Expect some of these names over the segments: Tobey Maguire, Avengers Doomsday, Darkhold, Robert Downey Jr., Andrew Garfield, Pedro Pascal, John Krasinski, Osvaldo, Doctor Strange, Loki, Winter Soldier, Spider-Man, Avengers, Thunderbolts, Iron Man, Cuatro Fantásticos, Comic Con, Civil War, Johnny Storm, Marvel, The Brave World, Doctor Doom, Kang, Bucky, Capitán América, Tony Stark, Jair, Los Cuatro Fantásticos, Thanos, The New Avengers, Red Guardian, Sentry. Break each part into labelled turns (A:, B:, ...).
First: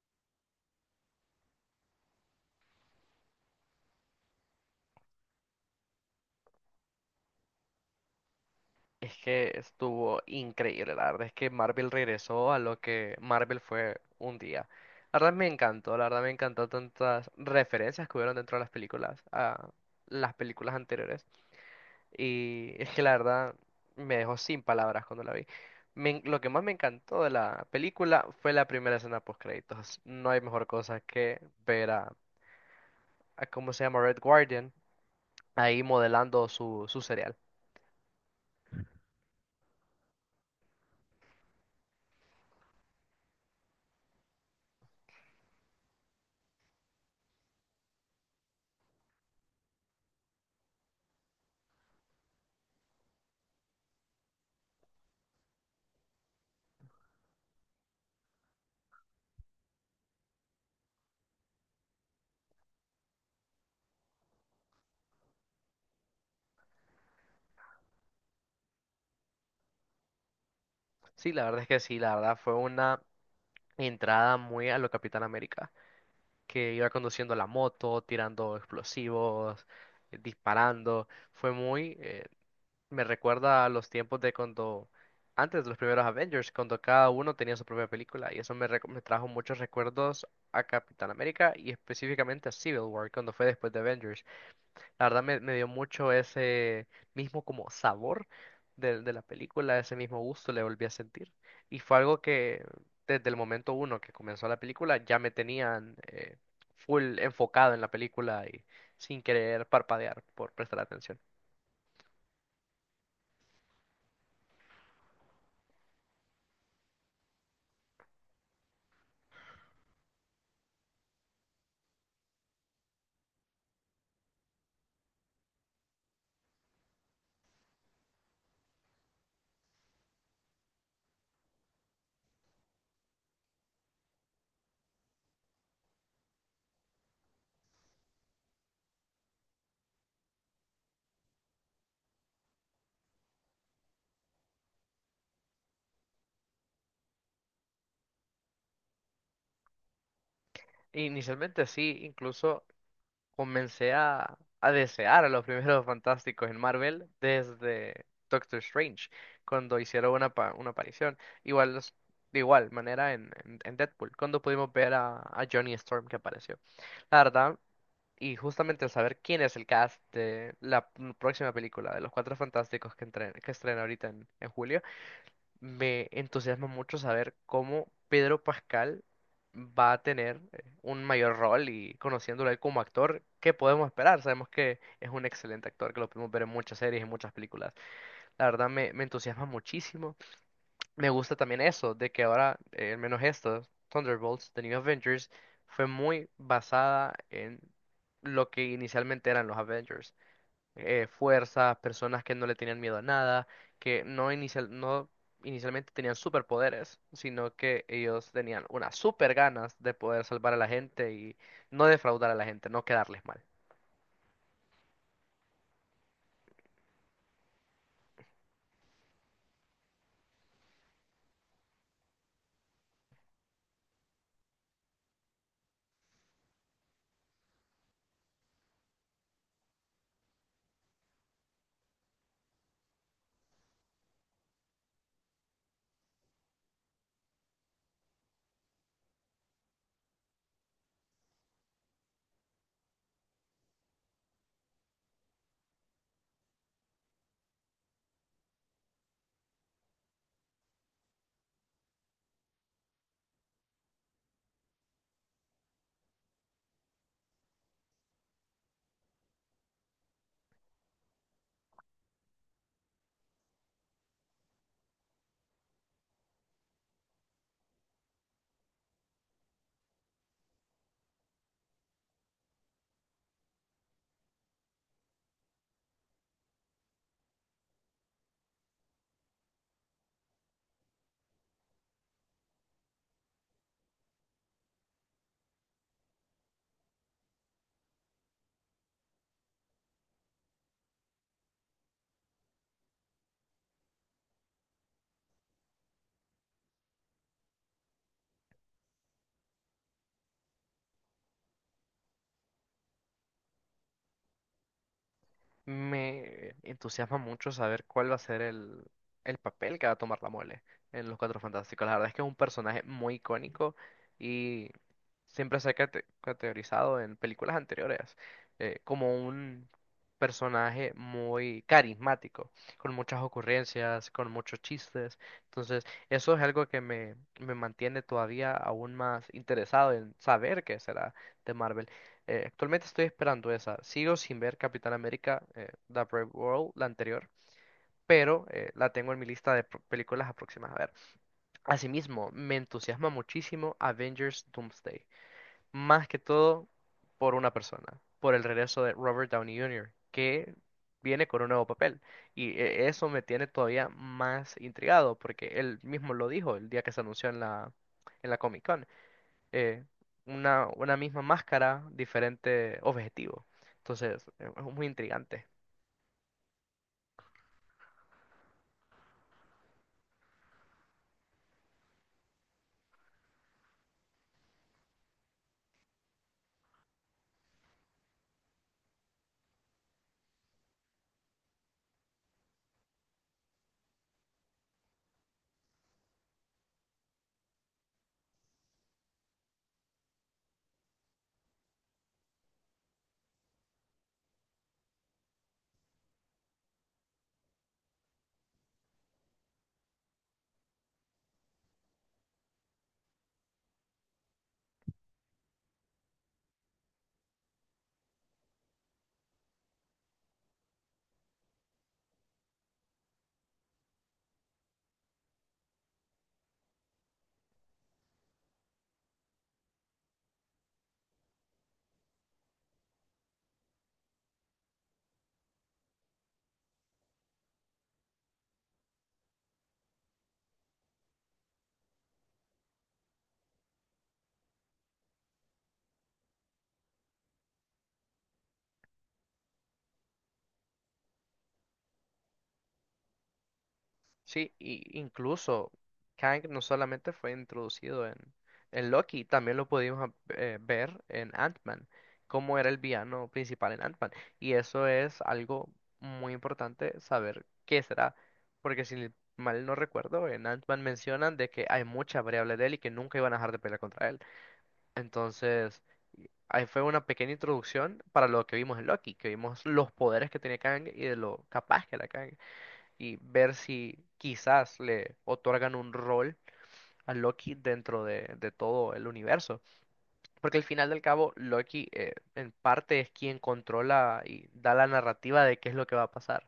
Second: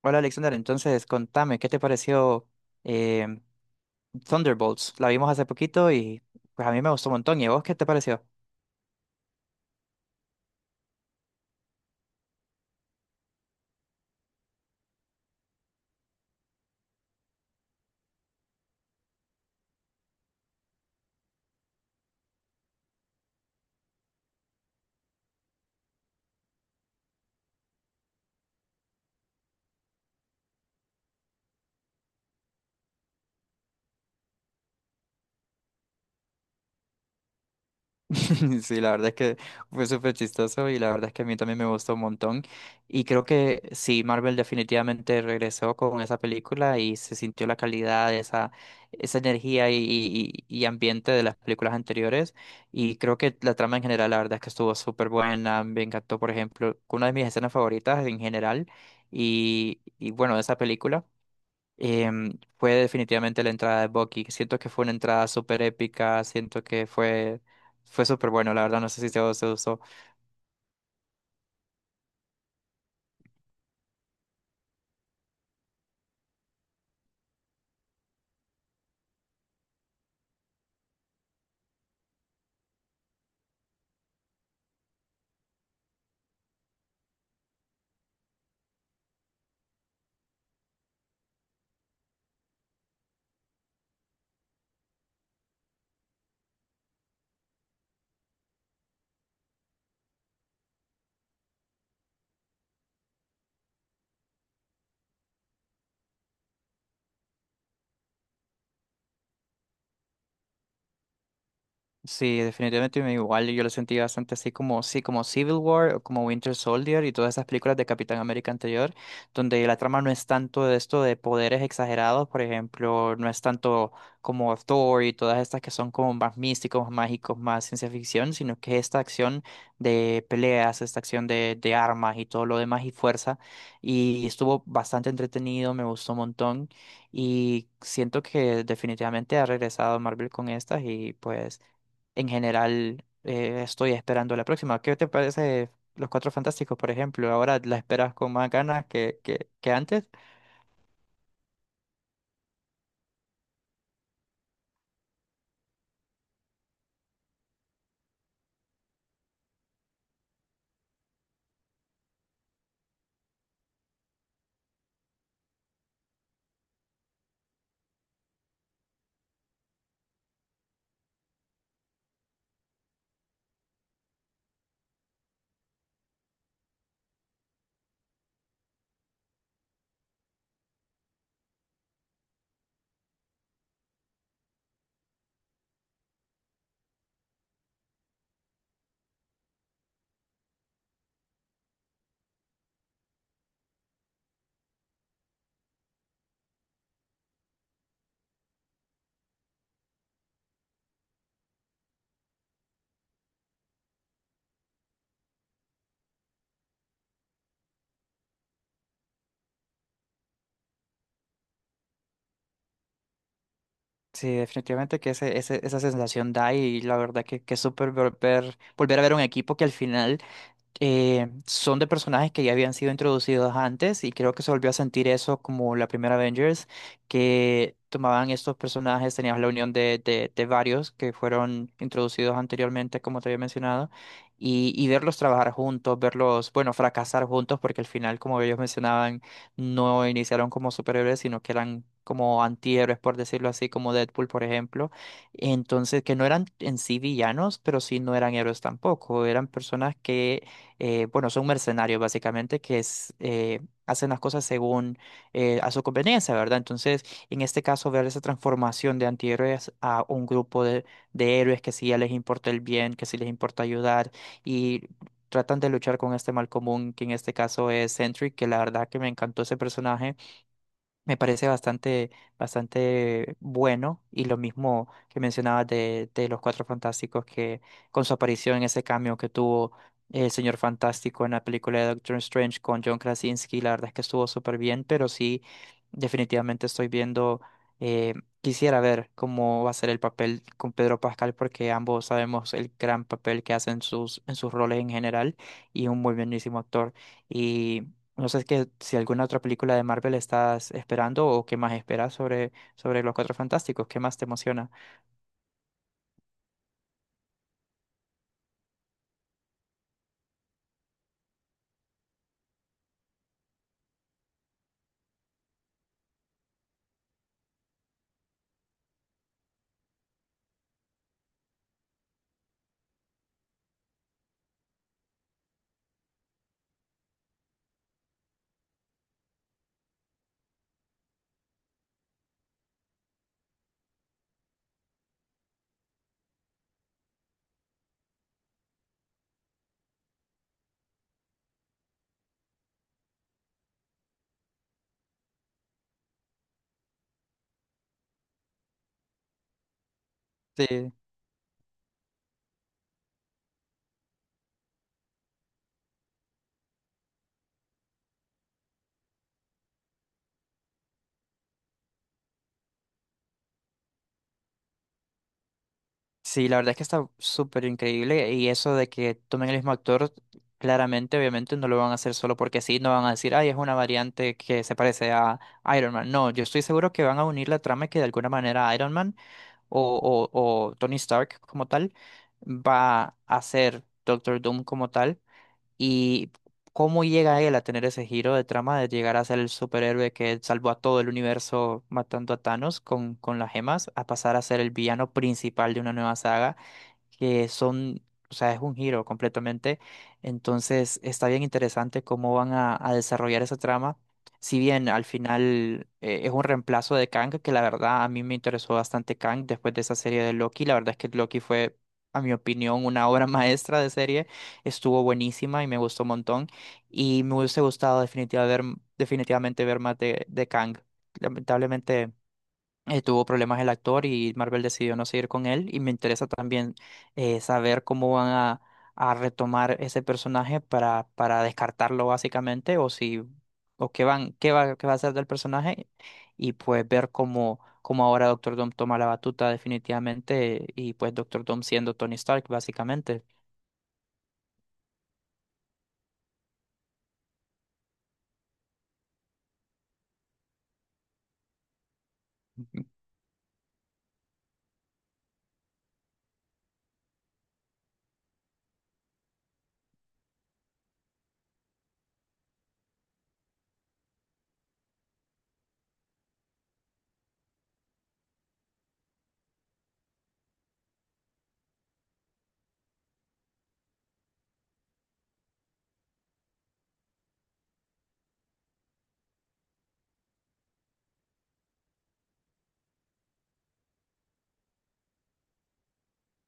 A: Hola Alexander, entonces contame, ¿qué te pareció em, Thunderbolts? La vimos hace poquito y pues a mí me gustó un montón. ¿Y a vos qué te pareció?
B: Es que estuvo increíble, la verdad es que Marvel regresó a lo que Marvel fue un día. La verdad me encantó, la verdad me encantó tantas referencias que hubieron dentro de las películas, a las películas anteriores. Y es que la verdad me dejó sin palabras cuando la vi. Lo que más me encantó de la película fue la primera escena post créditos. No hay mejor cosa que ver a cómo se llama Red Guardian ahí modelando su cereal.
A: Sí, la verdad es que fue súper chistoso y la verdad es que a mí también me gustó un montón. Y creo que sí, Marvel definitivamente regresó con esa película y se sintió la calidad, esa energía y ambiente de las películas anteriores. Y creo que la trama en general, la verdad es que estuvo súper buena. Me encantó, por ejemplo, una de mis escenas favoritas en general y bueno, de esa película fue definitivamente la entrada de Bucky. Siento que fue una entrada súper épica, siento que fue súper bueno, la verdad, no sé si se usó.
B: Sí, la verdad es que sí, la verdad fue una entrada muy a lo Capitán América, que iba conduciendo la moto, tirando explosivos, disparando. Fue muy, me recuerda a los tiempos de cuando, antes de los primeros Avengers, cuando cada uno tenía su propia película, y me trajo muchos recuerdos a Capitán América y específicamente a Civil War, cuando fue después de Avengers. Me dio mucho ese mismo como sabor de la película, ese mismo gusto le volví a sentir. Y fue algo que desde el momento uno que comenzó la película ya me tenían full enfocado en la película y sin querer parpadear por prestar atención.
A: Sí, definitivamente igual yo lo sentí bastante así como, sí, como Civil War o como Winter Soldier y todas esas películas de Capitán América anterior, donde la trama no es tanto de esto de poderes exagerados, por ejemplo, no es tanto como Thor y todas estas que son como más místicos, más mágicos, más ciencia ficción, sino que esta acción de peleas, esta acción de armas y todo lo demás y fuerza, y estuvo bastante entretenido, me gustó un montón y siento que definitivamente ha regresado Marvel con estas y pues en general estoy esperando la próxima. ¿Qué te parece Los Cuatro Fantásticos, por ejemplo? Ahora la esperas con más ganas que antes.
B: Inicialmente sí, incluso a desear a los primeros fantásticos en Marvel desde Doctor Strange, cuando hicieron una, una aparición. Igual, de igual manera en Deadpool, cuando pudimos ver a Johnny Storm que apareció. La verdad, y justamente el saber quién es el cast de la próxima película de los Cuatro Fantásticos que, que estrena ahorita en julio. Me entusiasma mucho saber cómo Pedro Pascal va a tener un mayor rol y conociéndolo a él como actor, ¿qué podemos esperar? Sabemos que es un excelente actor, que lo podemos ver en muchas series y muchas películas. Me entusiasma muchísimo. Me gusta también eso, de que ahora, al menos esto, Thunderbolts, The New Avengers, fue muy basada en lo que inicialmente eran los Avengers, fuerzas, personas que no le tenían miedo a nada, que no inicialmente tenían superpoderes, sino que ellos tenían unas super ganas de poder salvar a la gente y no defraudar a la gente, no quedarles mal.
A: Sí, definitivamente que esa sensación da y la verdad que es súper volver a ver un equipo que al final son de personajes que ya habían sido introducidos antes y creo que se volvió a sentir eso como la primera Avengers, que tomaban estos personajes, tenías la unión de varios que fueron introducidos anteriormente, como te había mencionado, y verlos trabajar juntos, verlos, bueno, fracasar juntos, porque al final, como ellos mencionaban, no iniciaron como superhéroes, sino que eran como antihéroes, por decirlo así, como Deadpool, por ejemplo. Entonces, que no eran en sí villanos, pero sí no eran héroes tampoco. Eran personas que bueno, son mercenarios básicamente que es, hacen las cosas según a su conveniencia, ¿verdad? Entonces, en este caso, ver esa transformación de antihéroes a un grupo de héroes que sí ya les importa el bien, que sí les importa ayudar y tratan de luchar con este mal común, que en este caso es Sentry, que la verdad que me encantó ese personaje, me parece bastante, bastante bueno y lo mismo que mencionabas de los Cuatro Fantásticos que con su aparición en ese cambio que tuvo el Señor Fantástico en la película de Doctor Strange con John Krasinski, la verdad es que estuvo súper bien, pero sí, definitivamente estoy viendo, eh, quisiera ver cómo va a ser el papel con Pedro Pascal porque ambos sabemos el gran papel que hacen sus, en sus roles en general y un muy buenísimo actor. No sé que, si alguna otra película de Marvel estás esperando o qué más esperas sobre, sobre los Cuatro Fantásticos, qué más te emociona.
B: Me entusiasma mucho saber cuál va a ser el papel que va a tomar la mole en Los Cuatro Fantásticos. La verdad es que es un personaje muy icónico, siempre se ha categorizado en películas anteriores, como un personaje muy carismático, con muchas ocurrencias, con muchos chistes. Entonces, eso es algo que me mantiene todavía aún más interesado en saber qué será de Marvel. Actualmente estoy esperando esa. Sigo sin ver Capitán América, The Brave World, la anterior. Pero la tengo en mi lista de películas aproximadas a ver. Asimismo, me entusiasma muchísimo Avengers Doomsday, más que todo por una persona, por el regreso de Robert Downey Jr., que
A: Sí,
B: viene con un nuevo papel. Y eso me tiene todavía más intrigado, porque él mismo lo dijo el día que se anunció en en la Comic Con. eh, una misma máscara, diferente objetivo. Entonces, es muy intrigante.
A: sí, la verdad es que está súper increíble y eso de que tomen el mismo actor, claramente, obviamente no lo van a hacer solo porque sí, no van a decir, ay, es una variante que se parece a Iron Man. No, yo estoy seguro que van a unir la trama y que de alguna manera Iron Man o, o Tony Stark como tal va a ser Doctor Doom como tal. ¿Y cómo llega él a tener ese giro de trama de llegar a ser el superhéroe que salvó a todo el universo matando a Thanos con las gemas, a pasar a ser el villano principal de una nueva saga? Que son, o sea, es un giro completamente. Entonces, está bien interesante cómo van a desarrollar esa trama. Si bien al final es un reemplazo de Kang, que la verdad a mí me interesó bastante Kang después de esa serie de Loki. La verdad es que Loki fue, a mi opinión, una obra maestra de serie. Estuvo buenísima y me gustó un montón. Y me hubiese gustado definitivamente ver más de Kang. Lamentablemente tuvo problemas el actor y Marvel decidió no seguir con él. Y me interesa también saber cómo van a retomar ese personaje para descartarlo básicamente o si o qué van, qué va a hacer del personaje y pues ver cómo, cómo ahora Doctor Doom toma la batuta definitivamente y pues Doctor Doom siendo Tony Stark básicamente.
B: Sí, y incluso Kang no solamente fue introducido en Loki, también lo pudimos ver en Ant-Man, cómo era el villano principal en Ant-Man. Y eso es algo muy importante saber qué será, porque si mal no recuerdo, en Ant-Man mencionan de que hay muchas variables de él y que nunca iban a dejar de pelear contra él. Entonces, ahí fue una pequeña introducción para lo que vimos en Loki, que vimos los poderes que tenía Kang y de lo capaz que era Kang, y ver si quizás le otorgan un rol a Loki dentro de todo el universo. Porque al final del cabo, Loki, en parte es quien controla y da la narrativa de qué es lo que va a pasar.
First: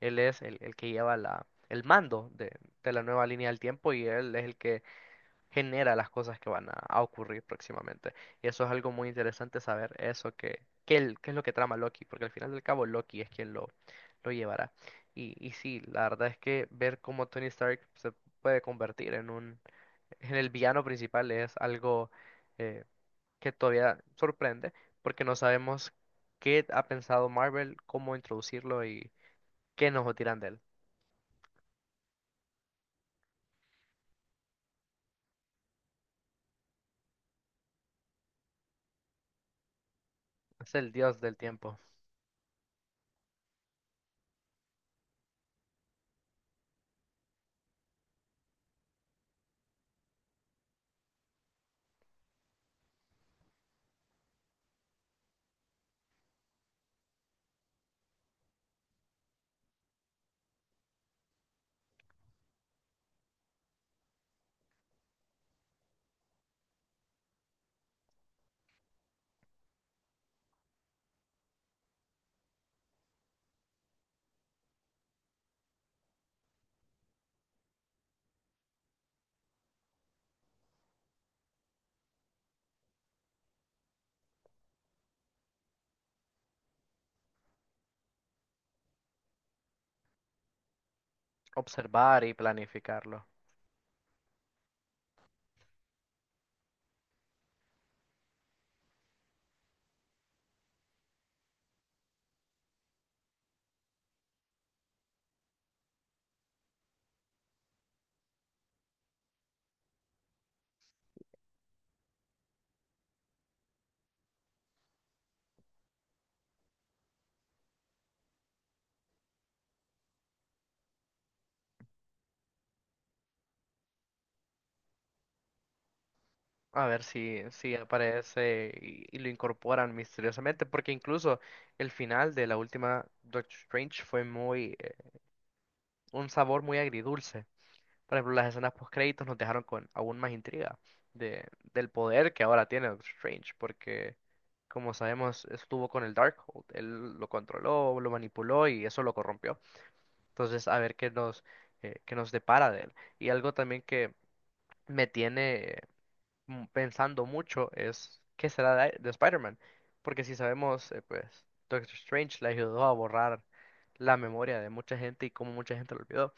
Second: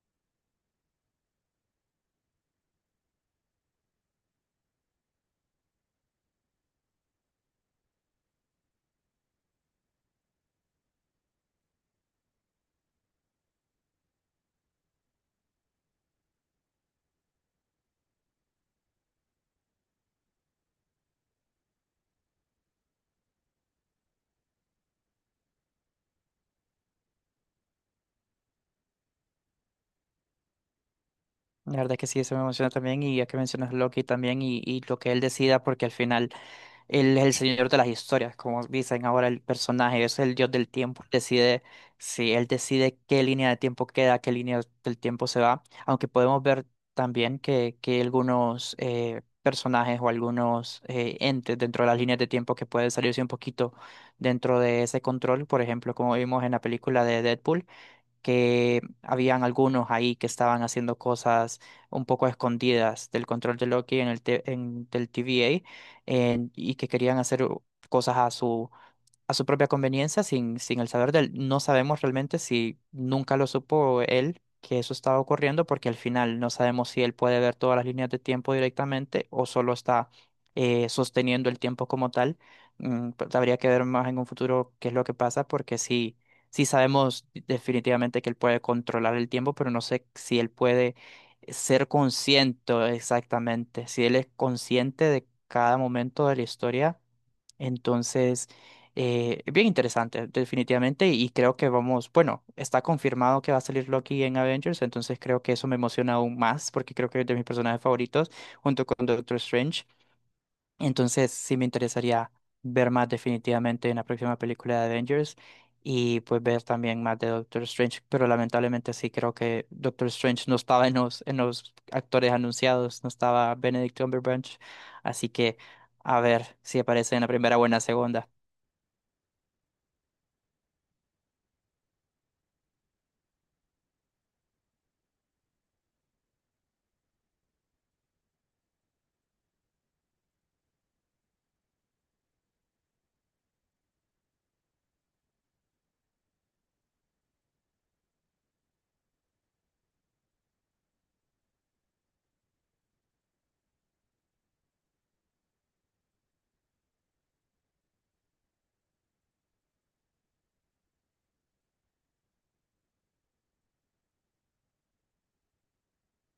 B: Él es el que lleva la, el mando de la nueva línea del tiempo y él es el que genera las cosas que a ocurrir próximamente. Y eso es algo muy interesante saber, eso que, qué, el- qué es lo que trama Loki, porque al final del cabo Loki es quien lo llevará. Y sí, la verdad es que ver cómo Tony Stark se puede convertir en un, en el villano principal es algo eh, que todavía sorprende, porque no sabemos qué ha pensado Marvel, cómo introducirlo y qué nos tiran de él.
A: La verdad que sí, eso me emociona también y ya que mencionas Loki también y lo que él decida porque al final él es el señor de las historias, como dicen ahora el personaje, es el dios del
B: Es el
A: tiempo.
B: dios del
A: Decide
B: tiempo,
A: Si él decide qué línea de tiempo queda, qué línea del tiempo se va. Aunque podemos ver también que algunos personajes o algunos entes dentro de las líneas de tiempo que pueden salirse un poquito dentro de ese control. Por ejemplo, como vimos en la película de Deadpool que habían algunos ahí que estaban haciendo cosas un poco escondidas del control de Loki en el te- en- del TVA y que querían hacer cosas a su propia conveniencia, sin el saber de él. No sabemos realmente si nunca lo supo él que eso estaba ocurriendo, porque al final no sabemos si él puede ver todas las líneas de tiempo directamente o solo está sosteniendo el tiempo como tal. Mm, pues habría que ver más en un futuro qué es lo que pasa, porque sí, sí sabemos definitivamente que él puede controlar el tiempo, pero no sé si él puede ser
B: observar y
A: consciente
B: planificarlo.
A: exactamente, si él es consciente de cada momento de la historia. Entonces, bien interesante, definitivamente, y creo que vamos, bueno, está confirmado que va a salir Loki en Avengers, entonces creo que eso me emociona aún más, porque creo que es de mis personajes favoritos, junto con Doctor Strange. Entonces sí me interesaría ver más definitivamente en la próxima película de Avengers y pues ver también más de Doctor Strange, pero lamentablemente sí creo que Doctor Strange no estaba en los actores anunciados, no estaba Benedict Cumberbatch, así que a ver si
B: A ver
A: aparece en la
B: si,
A: primera o en
B: si
A: la segunda.
B: aparece y lo incorporan misteriosamente, porque incluso el final de la última Doctor Strange fue muy, un sabor muy agridulce. Por ejemplo, las escenas post créditos nos dejaron con aún más intriga de, del poder que ahora tiene Doctor Strange, porque como sabemos, estuvo con el Darkhold, él lo controló, lo manipuló y eso lo corrompió. Entonces, a ver qué qué nos depara de él. Y algo también que me tiene mm, pensando mucho es qué será de Spider-Man. Porque si sabemos, pues Doctor Strange le ayudó a borrar la memoria de mucha gente y cómo mucha gente lo olvidó.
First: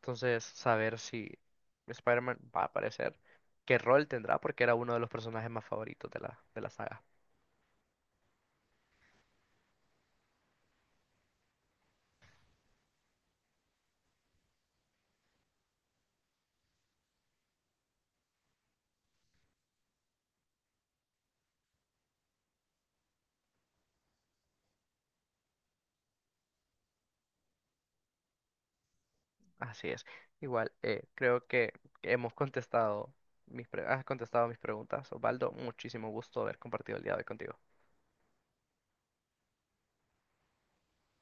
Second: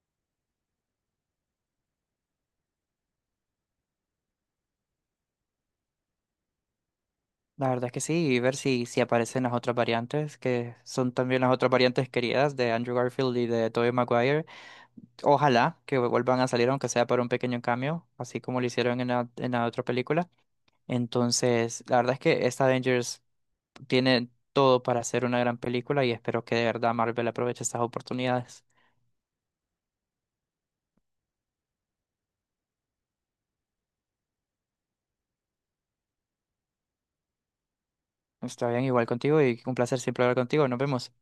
B: Entonces, saber si Spider-Man va a aparecer, qué rol tendrá, porque era uno de los personajes más favoritos de de la saga.
A: La verdad es que sí, y ver si, si aparecen las otras variantes, que son también las otras variantes queridas de Andrew Garfield y de Tobey Maguire. Ojalá que vuelvan a salir, aunque sea para un pequeño cambio, así como lo hicieron en la otra película. Entonces, la verdad es que esta Avengers tiene todo para hacer una gran película y espero que de verdad Marvel aproveche estas oportunidades.
B: Así es. Igual, creo que hemos contestado mis pre- has contestado mis preguntas, Osvaldo. Muchísimo gusto haber compartido el día de hoy contigo.
A: Está bien, igual contigo y un placer siempre hablar contigo. Nos vemos.